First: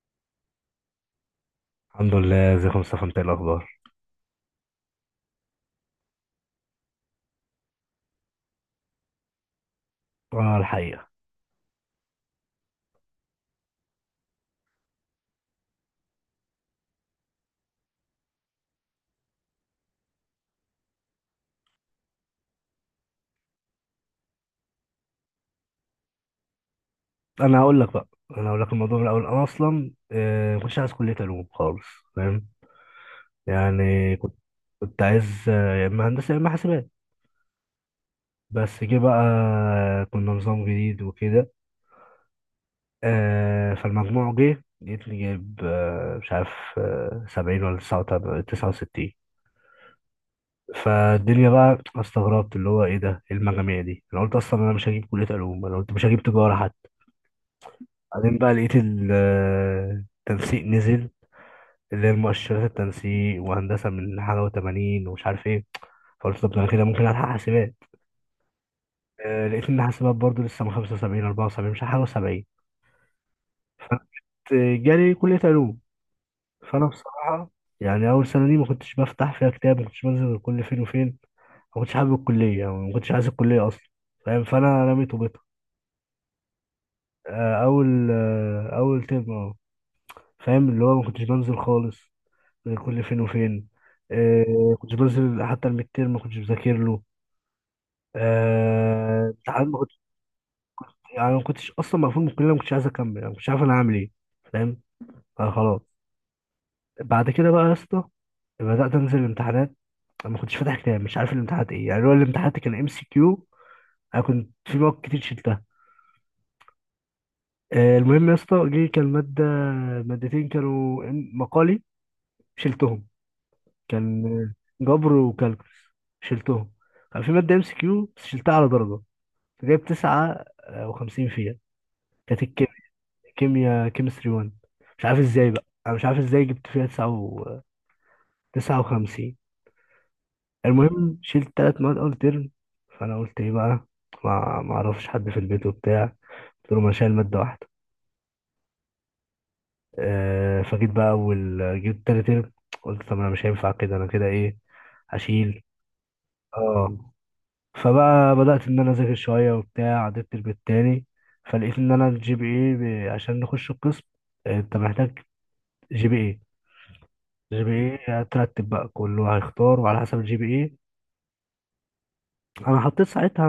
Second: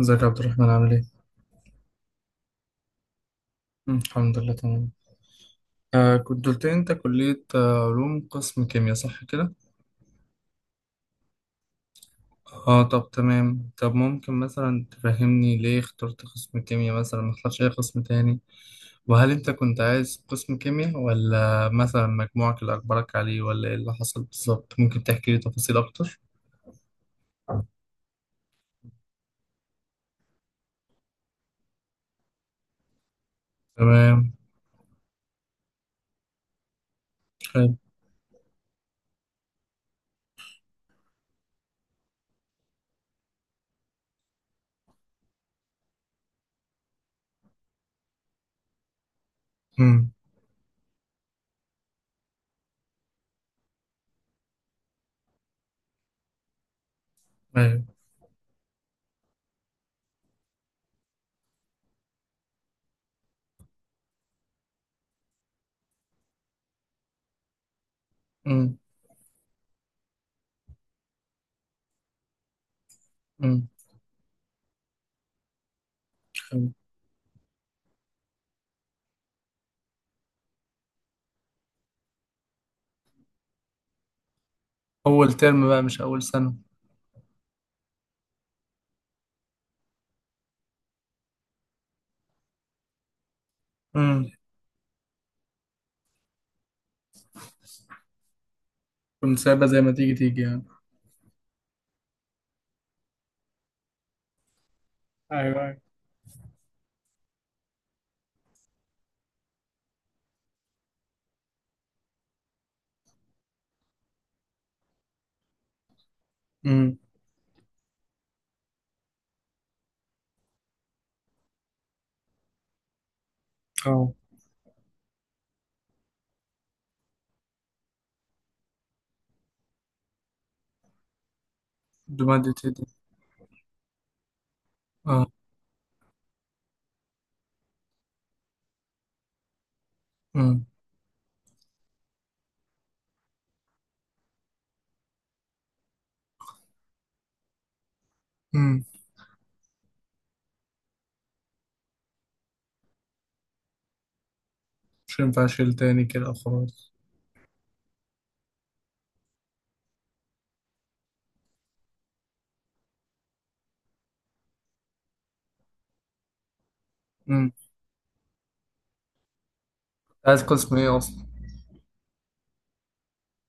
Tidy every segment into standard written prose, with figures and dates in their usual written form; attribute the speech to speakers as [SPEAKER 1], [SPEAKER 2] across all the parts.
[SPEAKER 1] ازيك يا عبد الرحمن، عامل ايه؟
[SPEAKER 2] الحمد لله، ازيك يا مصطفى؟ انت ايه الاخبار؟
[SPEAKER 1] الحمد لله تمام. آه، كنت قلت لي انت كلية علوم، قسم كيمياء، صح كده؟
[SPEAKER 2] اه الحقيقه.
[SPEAKER 1] اه، طب تمام. طب ممكن مثلا تفهمني ليه اخترت قسم كيمياء مثلا، ما اخترتش اي قسم تاني؟ وهل انت كنت عايز قسم كيمياء، ولا مثلا مجموعك اللي اجبرك عليه، ولا ايه اللي حصل بالظبط؟ ممكن تحكي لي تفاصيل اكتر؟
[SPEAKER 2] انا هقول لك بقى انا هقول لك الموضوع من الاول. انا اصلا ما كنتش عايز كليه علوم خالص. فاهم؟ يعني
[SPEAKER 1] تمام.
[SPEAKER 2] كنت عايز يا اما هندسه يا اما حاسبات.
[SPEAKER 1] حلو.
[SPEAKER 2] بس جه بقى، كنا نظام جديد وكده. فالمجموع جه لقيتني جايب، مش عارف، 70 ولا 69.
[SPEAKER 1] امم.
[SPEAKER 2] فالدنيا بقى استغربت، اللي هو ايه ده؟ ايه المجاميع دي؟ انا قلت اصلا انا مش هجيب كليه علوم، انا قلت مش هجيب تجاره.
[SPEAKER 1] ايوه.
[SPEAKER 2] بعدين بقى لقيت التنسيق نزل، اللي هي المؤشرات، التنسيق وهندسة من حاجة و80 ومش عارف ايه. فقلت طب ده انا كده ممكن ألحق حاسبات.
[SPEAKER 1] امم.
[SPEAKER 2] لقيت إن حاسبات برضه لسه من 75 74 مش عارف حاجة و70.
[SPEAKER 1] امم.
[SPEAKER 2] فجالي كلية علوم.
[SPEAKER 1] حلو.
[SPEAKER 2] فأنا بصراحة يعني أول سنة دي ما كنتش بفتح فيها كتاب، ما كنتش بنزل غير كل فين وفين، ما كنتش حابب الكلية، يعني ما كنتش عايز الكلية أصلا. فاهم؟ فأنا رميت
[SPEAKER 1] اول
[SPEAKER 2] وبيتها.
[SPEAKER 1] ترم بقى، مش اول سنة.
[SPEAKER 2] أول ترم، أه. فاهم، اللي هو ما كنتش بنزل خالص، كل فين وفين.
[SPEAKER 1] امم.
[SPEAKER 2] كنت بنزل حتى الميد تيرم ما كنتش بذاكر له.
[SPEAKER 1] كنت سايبها
[SPEAKER 2] ساعات ما
[SPEAKER 1] زي ما
[SPEAKER 2] كنتش.
[SPEAKER 1] تيجي تيجي يعني.
[SPEAKER 2] يعني ما كنتش اصلا مقفول من الكليه، ما كنتش عايز اكمل، يعني ما كنتش عارف انا هعمل ايه. فاهم؟
[SPEAKER 1] ايوه، ايوه.
[SPEAKER 2] فخلاص. بعد كده بقى يا اسطى بدات انزل الامتحانات. انا ما كنتش فاتح كتاب، مش عارف الامتحانات ايه، يعني هو الامتحانات كان ام سي كيو. انا كنت في مواد كتير شلتها.
[SPEAKER 1] امم.
[SPEAKER 2] المهم يا اسطى جه كان ماده، مادتين كانوا مقالي، شلتهم.
[SPEAKER 1] اه.
[SPEAKER 2] كان جبر وكالكولس، شلتهم. كان في ماده ام سي كيو بس شلتها على درجه، جايب 9 وخمسين فيها. كانت
[SPEAKER 1] بمادة ايه
[SPEAKER 2] الكيمياء،
[SPEAKER 1] دي؟
[SPEAKER 2] كيمياء كيمستري 1. مش عارف
[SPEAKER 1] اه.
[SPEAKER 2] ازاي بقى، انا مش عارف ازاي جبت فيها 59.
[SPEAKER 1] امم.
[SPEAKER 2] المهم شلت تلات مواد اول ترم. فانا قلت ايه بقى؟ ما اعرفش حد في البيت وبتاع، قلت له ما أنا شايل مادة واحدة.
[SPEAKER 1] امم.
[SPEAKER 2] أه فجيت بقى اول جبت تاني ترم، قلت طب انا مش هينفع كده، انا كده ايه،
[SPEAKER 1] مش هينفع
[SPEAKER 2] هشيل.
[SPEAKER 1] اشيل تاني كده، خلاص.
[SPEAKER 2] اه. فبقى بدأت ان انا اذاكر شوية وبتاع، عديت الترم التاني. فلقيت ان انا الجي بي اي عشان نخش القسم، انت محتاج جي بي ايه.
[SPEAKER 1] امم.
[SPEAKER 2] جي بي ايه هترتب بقى، كله هيختار وعلى حسب الجي
[SPEAKER 1] عايز
[SPEAKER 2] بي
[SPEAKER 1] قسم
[SPEAKER 2] ايه.
[SPEAKER 1] ايه اصلا؟
[SPEAKER 2] انا حطيت ساعتها،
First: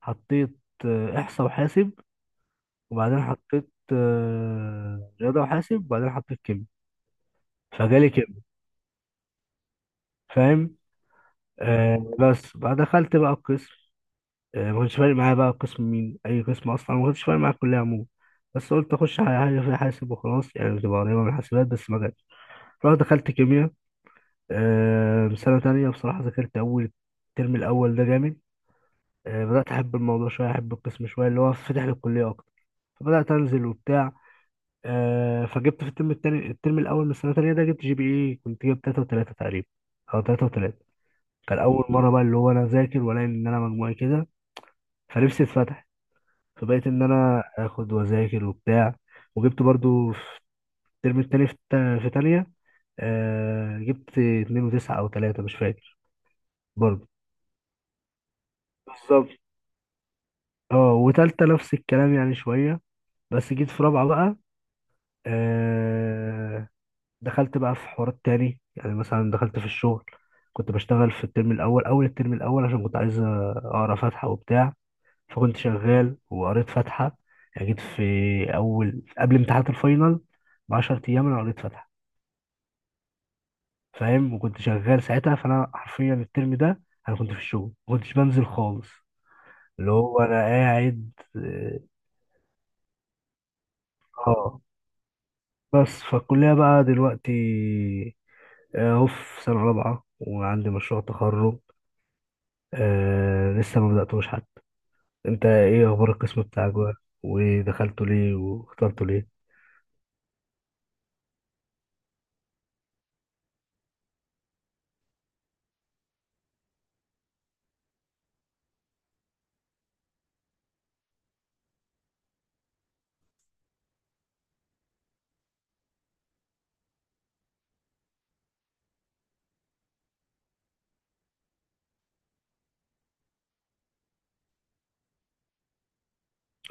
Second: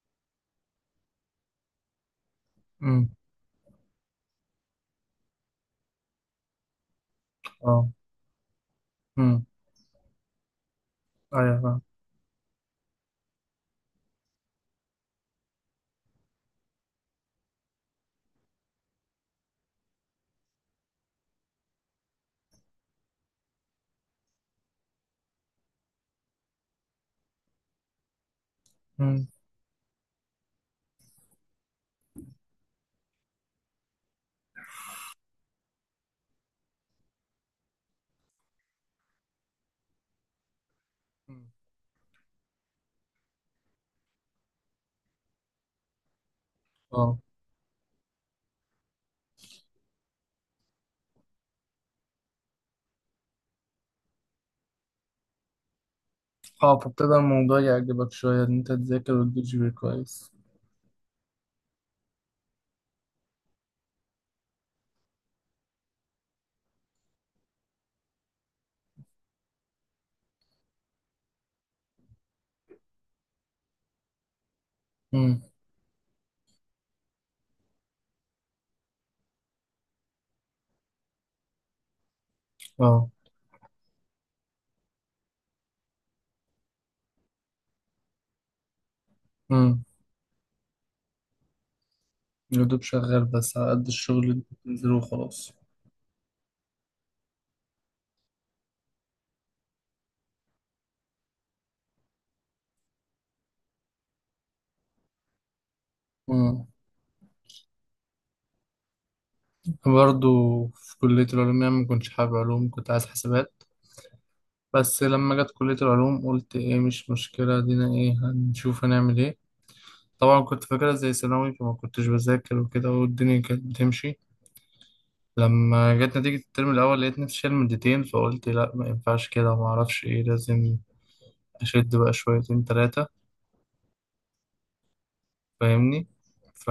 [SPEAKER 2] حطيت احصاء وحاسب،
[SPEAKER 1] امم.
[SPEAKER 2] وبعدين حطيت رياضه وحاسب، وبعدين حطيت كيمياء.
[SPEAKER 1] اه.
[SPEAKER 2] فجالي كيمياء.
[SPEAKER 1] امم.
[SPEAKER 2] فاهم؟
[SPEAKER 1] ايوه، فاهم.
[SPEAKER 2] بس بقى دخلت بقى القسم. ما كنتش فارق معايا بقى قسم مين، اي قسم، اصلا ما كنتش فارق معايا الكليه عموما. بس قلت اخش حاجه، حاجة فيها حاسب وخلاص، يعني بتبقى قريبه من الحاسبات، بس ما جاتش. رحت دخلت كيمياء. سنه تانية بصراحه ذاكرت. اول الترم الاول ده جامد.
[SPEAKER 1] امم.
[SPEAKER 2] بدأت أحب الموضوع شوية، أحب القسم شوية، اللي هو فاتح للكلية أكتر. فبدأت أنزل وبتاع. فجبت في الترم التاني، الترم الأول من السنة التانية ده، جبت جي بي إيه، كنت جايب 3.3 تقريبا، أو 3.3.
[SPEAKER 1] أمم.
[SPEAKER 2] كان أول مرة بقى اللي هو أنا أذاكر وألاقي إن أنا مجموعي كده. فنفسي اتفتح. فبقيت إن
[SPEAKER 1] اه.
[SPEAKER 2] أنا آخد وأذاكر وبتاع. وجبت برضو في الترم التاني، في تانية، جبت 2.9 أو تلاتة، مش فاكر.
[SPEAKER 1] اه،
[SPEAKER 2] برضو
[SPEAKER 1] فابتدى الموضوع يعجبك شوية، ان انت تذاكر
[SPEAKER 2] بالظبط.
[SPEAKER 1] وتجيب جي بي إيه كويس.
[SPEAKER 2] اه، وتالتة نفس الكلام يعني شوية. بس جيت في رابعة بقى، آه دخلت بقى في حوارات تاني، يعني مثلا دخلت في الشغل. كنت بشتغل في الترم الأول، أول الترم الأول، عشان كنت عايز أقرأ فاتحة وبتاع.
[SPEAKER 1] امم.
[SPEAKER 2] فكنت شغال وقريت فاتحة. يعني جيت في أول، قبل امتحانات الفاينل بـ10 أيام، أنا قريت فاتحة.
[SPEAKER 1] اه.
[SPEAKER 2] فاهم؟ وكنت شغال ساعتها، فأنا حرفيا الترم ده أنا كنت في الشغل، ما كنتش بنزل خالص.
[SPEAKER 1] امم.
[SPEAKER 2] اللي هو أنا قاعد
[SPEAKER 1] يا دوب شغال، بس على قد الشغل اللي
[SPEAKER 2] آه.
[SPEAKER 1] بتنزله وخلاص.
[SPEAKER 2] بس فالكلية بقى دلوقتي، أهو في سنة رابعة وعندي مشروع تخرج، لسه ما بدأتوش حتى. أنت إيه أخبار القسم
[SPEAKER 1] امم.
[SPEAKER 2] بتاعك بقى؟ ودخلته ليه واخترته ليه؟
[SPEAKER 1] برضه في كلية العلوم، يعني ما كنتش حابب علوم، كنت عايز حسابات. بس لما جت كلية العلوم، قلت ايه، مش مشكلة، دينا ايه، هنشوف هنعمل ايه. طبعا كنت فاكرها زي ثانوي، فما كنتش بذاكر وكده، والدنيا كانت بتمشي. لما جت نتيجة الترم الأول، لقيت نفسي شايل مادتين، فقلت لا، ما ينفعش كده، ما أعرفش إيه، لازم أشد بقى شويتين تلاتة. فاهمني.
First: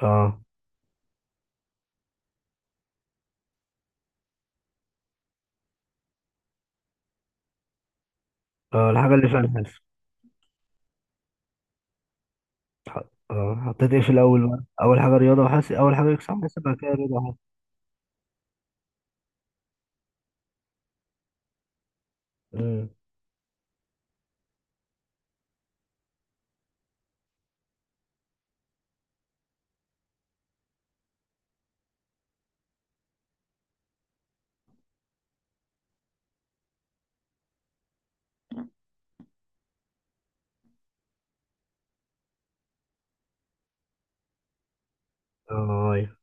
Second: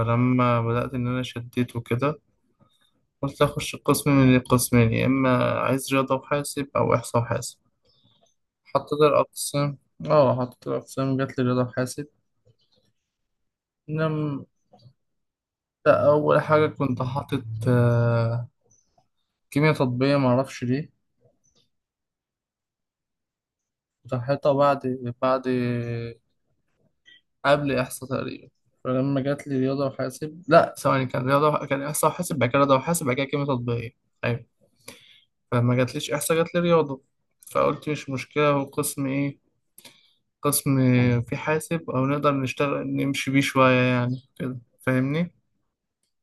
[SPEAKER 2] اه.
[SPEAKER 1] بدأت إن أنا شديت وكده، قلت أخش قسم من القسمين، يا إما عايز رياضة وحاسب أو إحصاء وحاسب.
[SPEAKER 2] اه
[SPEAKER 1] حطيت
[SPEAKER 2] الحاجة اللي فعلا
[SPEAKER 1] الأقسام.
[SPEAKER 2] حاسب.
[SPEAKER 1] آه، حطيت الأقسام، جات لي رياضة وحاسب.
[SPEAKER 2] اه حطيت ايه في
[SPEAKER 1] لم...
[SPEAKER 2] الأول بقى؟ أول حاجة رياضة وحاسب، أول
[SPEAKER 1] لا،
[SPEAKER 2] حاجة
[SPEAKER 1] أول
[SPEAKER 2] إكسام حاسب،
[SPEAKER 1] حاجة
[SPEAKER 2] بعد كده
[SPEAKER 1] كنت
[SPEAKER 2] رياضة وحاسب.
[SPEAKER 1] حاطط كيمياء تطبيقية، معرفش ليه.
[SPEAKER 2] أمم.
[SPEAKER 1] راحتها بعد بعد، قبل إحصاء تقريبا. فلما جات لي رياضة وحاسب، لا، ثواني، كان رياضة، كان إحصاء وحاسب بعد كده رياضة وحاسب بعد كده كيمياء تطبيقية. أيوة. فلما جاتليش إحصاء، جاتلي رياضة. فقلت مش مشكلة، هو قسم إيه؟ قسم في حاسب، أو نقدر نشتغل نمشي بيه شوية يعني كده، فاهمني.
[SPEAKER 2] اه أيوه.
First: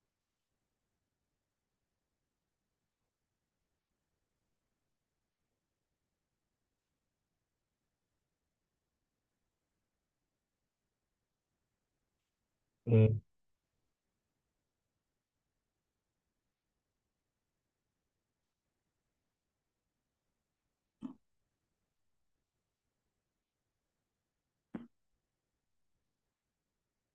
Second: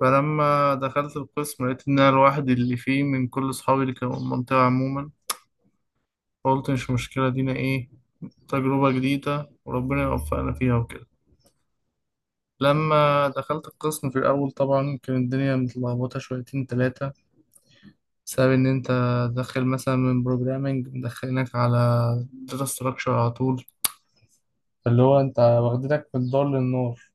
[SPEAKER 1] فلما دخلت القسم، لقيت إن أنا لوحدي اللي فيه من كل أصحابي اللي كانوا في المنطقة عموما. فقلت مش مشكلة، دينا إيه، تجربة جديدة وربنا يوفقنا فيها وكده.
[SPEAKER 2] أمم.
[SPEAKER 1] لما دخلت القسم في الأول، طبعا كانت الدنيا متلخبطة شويتين تلاتة، بسبب إن أنت داخل مثلا من بروجرامينج مدخلينك على داتا ستراكشر على طول، اللي هو أنت واخدينك من الدار للنار.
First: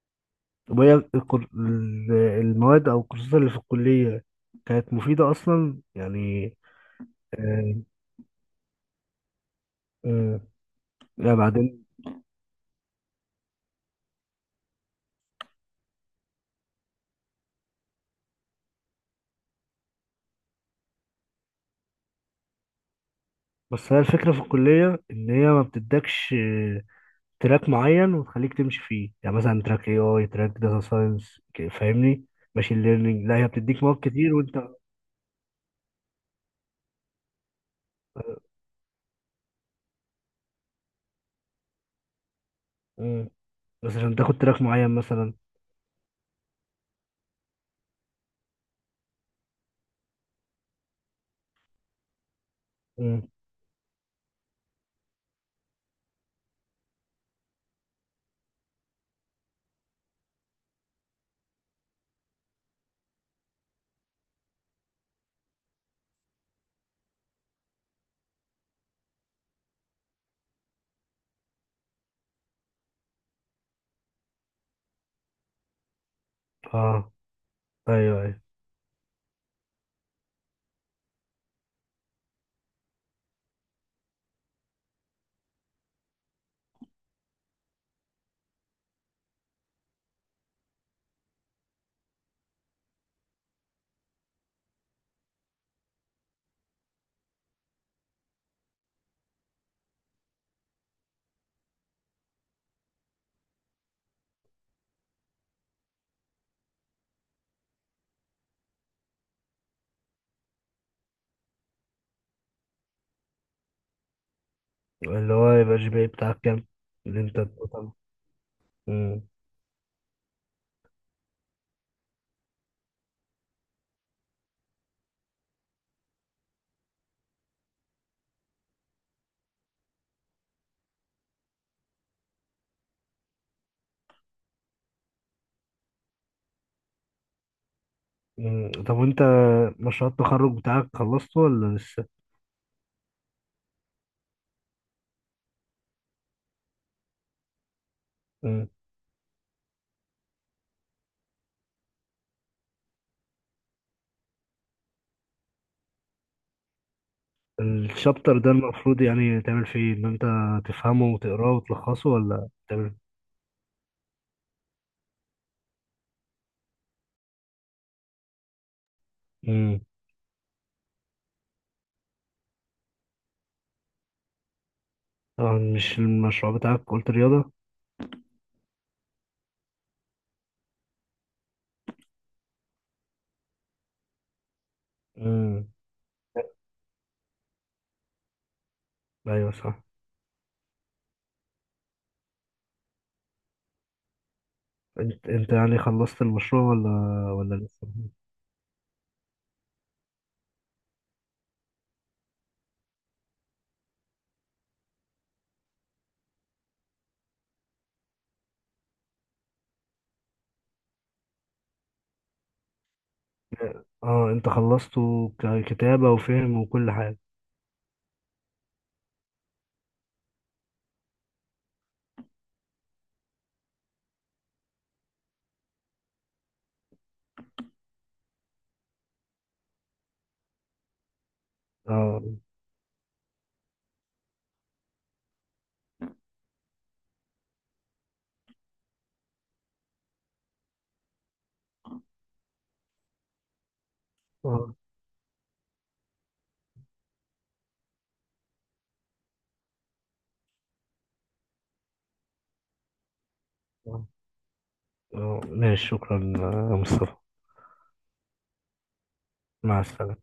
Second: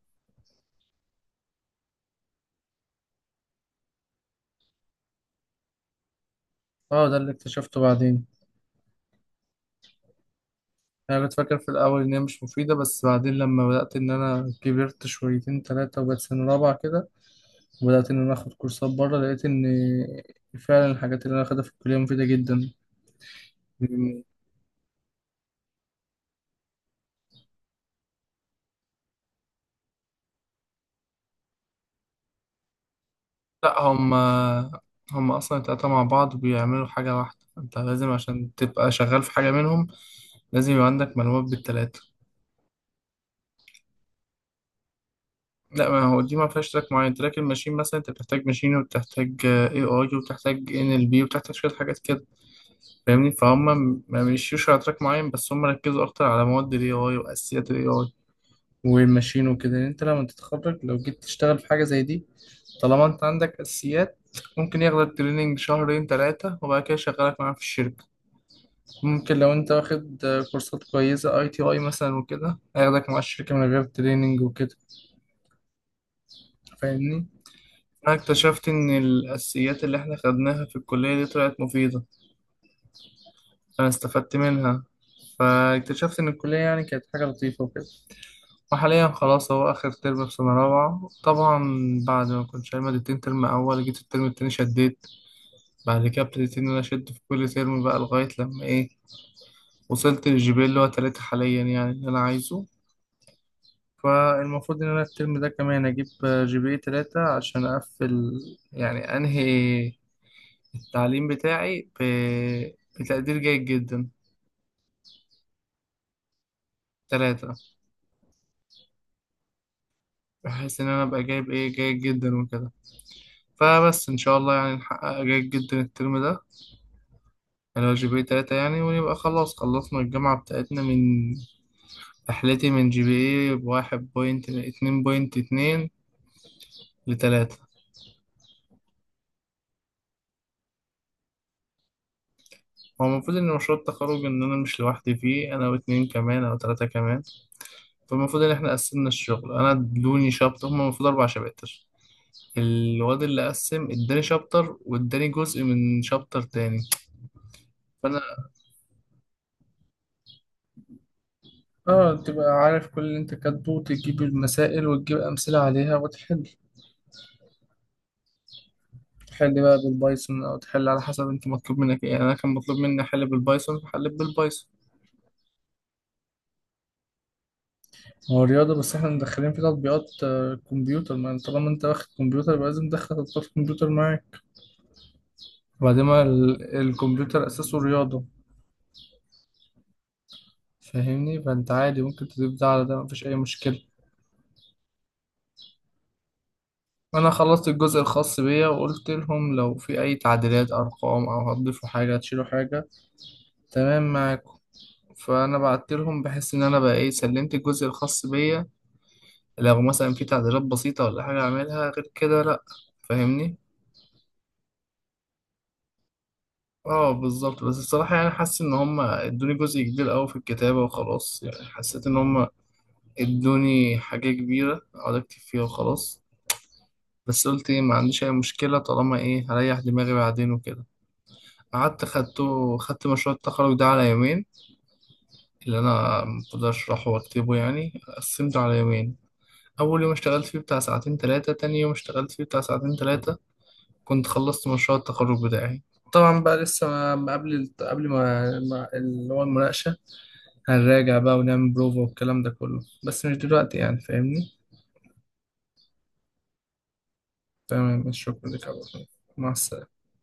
[SPEAKER 2] طب وهي المواد أو الكورسات اللي في الكلية كانت مفيدة أصلا يعني؟
[SPEAKER 1] اه، ده اللي
[SPEAKER 2] آه.
[SPEAKER 1] اكتشفته بعدين.
[SPEAKER 2] آه.
[SPEAKER 1] أنا كنت
[SPEAKER 2] لا
[SPEAKER 1] فاكر في
[SPEAKER 2] بعدين.
[SPEAKER 1] الأول إن هي مش مفيدة، بس بعدين لما بدأت إن أنا كبرت شويتين تلاتة وبقت سنة رابعة كده، وبدأت إن أنا آخد كورسات بره، لقيت إن فعلا الحاجات اللي أنا آخدها في الكلية مفيدة جدا.
[SPEAKER 2] بس هي الفكرة في الكلية إن هي ما بتدكش تراك معين وتخليك تمشي فيه، يعني مثلا تراك اي اي، تراك داتا ساينس، فاهمني، ماشين ليرنينج. لا هي
[SPEAKER 1] لا،
[SPEAKER 2] بتديك مواد
[SPEAKER 1] هم
[SPEAKER 2] كتير وانت.
[SPEAKER 1] هم اصلا التلاتة مع بعض بيعملوا حاجة واحدة، انت لازم عشان تبقى شغال في حاجة منهم لازم يبقى عندك معلومات بالتلاتة.
[SPEAKER 2] مم. بس عشان تاخد تراك معين مثلا.
[SPEAKER 1] لا، ما هو دي ما فيهاش تراك معين، تراك الماشين مثلا انت بتحتاج ماشين وبتحتاج اي اي وبتحتاج ان ال بي وبتحتاج شوية حاجات كده،
[SPEAKER 2] مم.
[SPEAKER 1] فاهمني، فهم. ما مشيوش على تراك معين، بس هم ركزوا اكتر على مواد الاي اي واساسيات الاي اي والماشين وكده. يعني انت لما تتخرج لو جيت تشتغل في حاجة زي دي، طالما انت عندك اساسيات، ممكن ياخدك تريننج شهرين ثلاثة وبعد كده يشغلك معاه في الشركة. ممكن لو انت واخد كورسات كويسة اي تي اي مثلا وكده، هياخدك مع الشركة من غير تريننج وكده،
[SPEAKER 2] اه
[SPEAKER 1] فاهمني. انا
[SPEAKER 2] ايوه ايوه.
[SPEAKER 1] اكتشفت ان الاساسيات اللي احنا خدناها في الكلية دي طلعت مفيدة، انا استفدت منها. فاكتشفت ان الكلية يعني كانت حاجة لطيفة وكده. وحاليا خلاص، هو اخر ترم في سنة رابعة طبعا. بعد ما كنت شايل مادتين ترم اول، جيت الترم التاني شديت. بعد كده ابتديت ان انا اشد في كل ترم بقى، لغاية لما ايه، وصلت للجي بي إيه اللي هو 3 حاليا، يعني اللي انا عايزه. فالمفروض إن أنا الترم ده كمان أجيب جي بي اي 3، عشان أقفل، يعني أنهي التعليم بتاعي بتقدير جيد جدا.
[SPEAKER 2] اللي هو يبقى الجي بي اي بتاعك كام اللي انت؟
[SPEAKER 1] 3.
[SPEAKER 2] طب. مم.
[SPEAKER 1] بحيث إن أنا أبقى جايب إيه، جيد جدا وكده. فبس إن شاء الله يعني نحقق جيد جدا الترم ده، اللي هو جي بي اي 3 يعني، ونبقى خلاص خلصنا الجامعة بتاعتنا. من رحلتي من جي بي اي بواحد بوينت اتنين، .2 لتلاتة.
[SPEAKER 2] مم. طب وانت مشروع التخرج بتاعك خلصته ولا لسه؟
[SPEAKER 1] هو المفروض إن مشروع التخرج، إن أنا مش لوحدي فيه، أنا واتنين كمان أو تلاتة كمان. فالمفروض ان
[SPEAKER 2] مم.
[SPEAKER 1] احنا قسمنا الشغل، انا ادوني شابتر، هما المفروض 4 شباتر. الواد اللي قسم اداني شابتر واداني جزء من شابتر تاني. فانا.
[SPEAKER 2] الشابتر ده المفروض يعني تعمل فيه ايه؟ ان انت تفهمه وتقراه وتلخصه
[SPEAKER 1] اه، تبقى
[SPEAKER 2] ولا
[SPEAKER 1] عارف
[SPEAKER 2] تعمل؟
[SPEAKER 1] كل اللي انت كاتبه وتجيب المسائل وتجيب أمثلة عليها وتحل. تحل بقى
[SPEAKER 2] مم.
[SPEAKER 1] بالبايثون، أو تحل على حسب انت مطلوب منك ايه، يعني أنا كان مطلوب مني أحل بالبايثون، فحليت بالبايثون.
[SPEAKER 2] طبعا مش المشروع بتاعك قلت رياضة؟
[SPEAKER 1] هو رياضة، بس احنا مدخلين في تطبيقات كمبيوتر، ما انت طالما انت واخد كمبيوتر، يبقى لازم تدخل تطبيقات كمبيوتر معاك.
[SPEAKER 2] مم.
[SPEAKER 1] وبعدين ما ال- الكمبيوتر أساسه رياضة.
[SPEAKER 2] ايوه صح.
[SPEAKER 1] فاهمني، فانت عادي ممكن تضيف ده على ده، مفيش اي مشكلة.
[SPEAKER 2] انت، انت يعني خلصت المشروع ولا
[SPEAKER 1] انا
[SPEAKER 2] ولا
[SPEAKER 1] خلصت
[SPEAKER 2] لسه؟
[SPEAKER 1] الجزء الخاص بيا، وقلت لهم لو في اي تعديلات، ارقام او هتضيفوا حاجة هتشيلوا حاجة، تمام معاكم. فانا بعت لهم بحس ان انا بقى ايه، سلمت الجزء الخاص بيا. لو مثلا في تعديلات بسيطة ولا حاجة اعملها غير كده، لا، فاهمني.
[SPEAKER 2] اه انت خلصته ككتابة وفهم وكل
[SPEAKER 1] اه،
[SPEAKER 2] حاجة؟
[SPEAKER 1] بالظبط. بس الصراحة يعني حاسس ان هم ادوني جزء كبير اوي في الكتابة وخلاص، يعني حسيت ان هم ادوني حاجة كبيرة اقعد اكتب فيها وخلاص. بس قلت ايه، ما عنديش اي مشكله طالما ايه هريح دماغي بعدين وكده. قعدت
[SPEAKER 2] اه.
[SPEAKER 1] خدته، خدت مشروع التخرج ده على يومين، اللي انا مقدرش اشرحه واكتبه يعني قسمته على يومين. اول يوم اشتغلت فيه بتاع ساعتين ثلاثه، تاني يوم اشتغلت فيه بتاع ساعتين ثلاثه، كنت خلصت
[SPEAKER 2] اه.
[SPEAKER 1] مشروع التخرج بتاعي. طبعا بقى لسه ما قبل اللي هو المناقشه. هنراجع بقى ونعمل بروفا والكلام ده كله، بس مش دلوقتي يعني،
[SPEAKER 2] اه.
[SPEAKER 1] فاهمني.
[SPEAKER 2] ماشي، شكرا يا مصطفى.
[SPEAKER 1] تمام، شكرا لك يا عبد الرحمن. مع
[SPEAKER 2] مع
[SPEAKER 1] السلامه.
[SPEAKER 2] السلامة.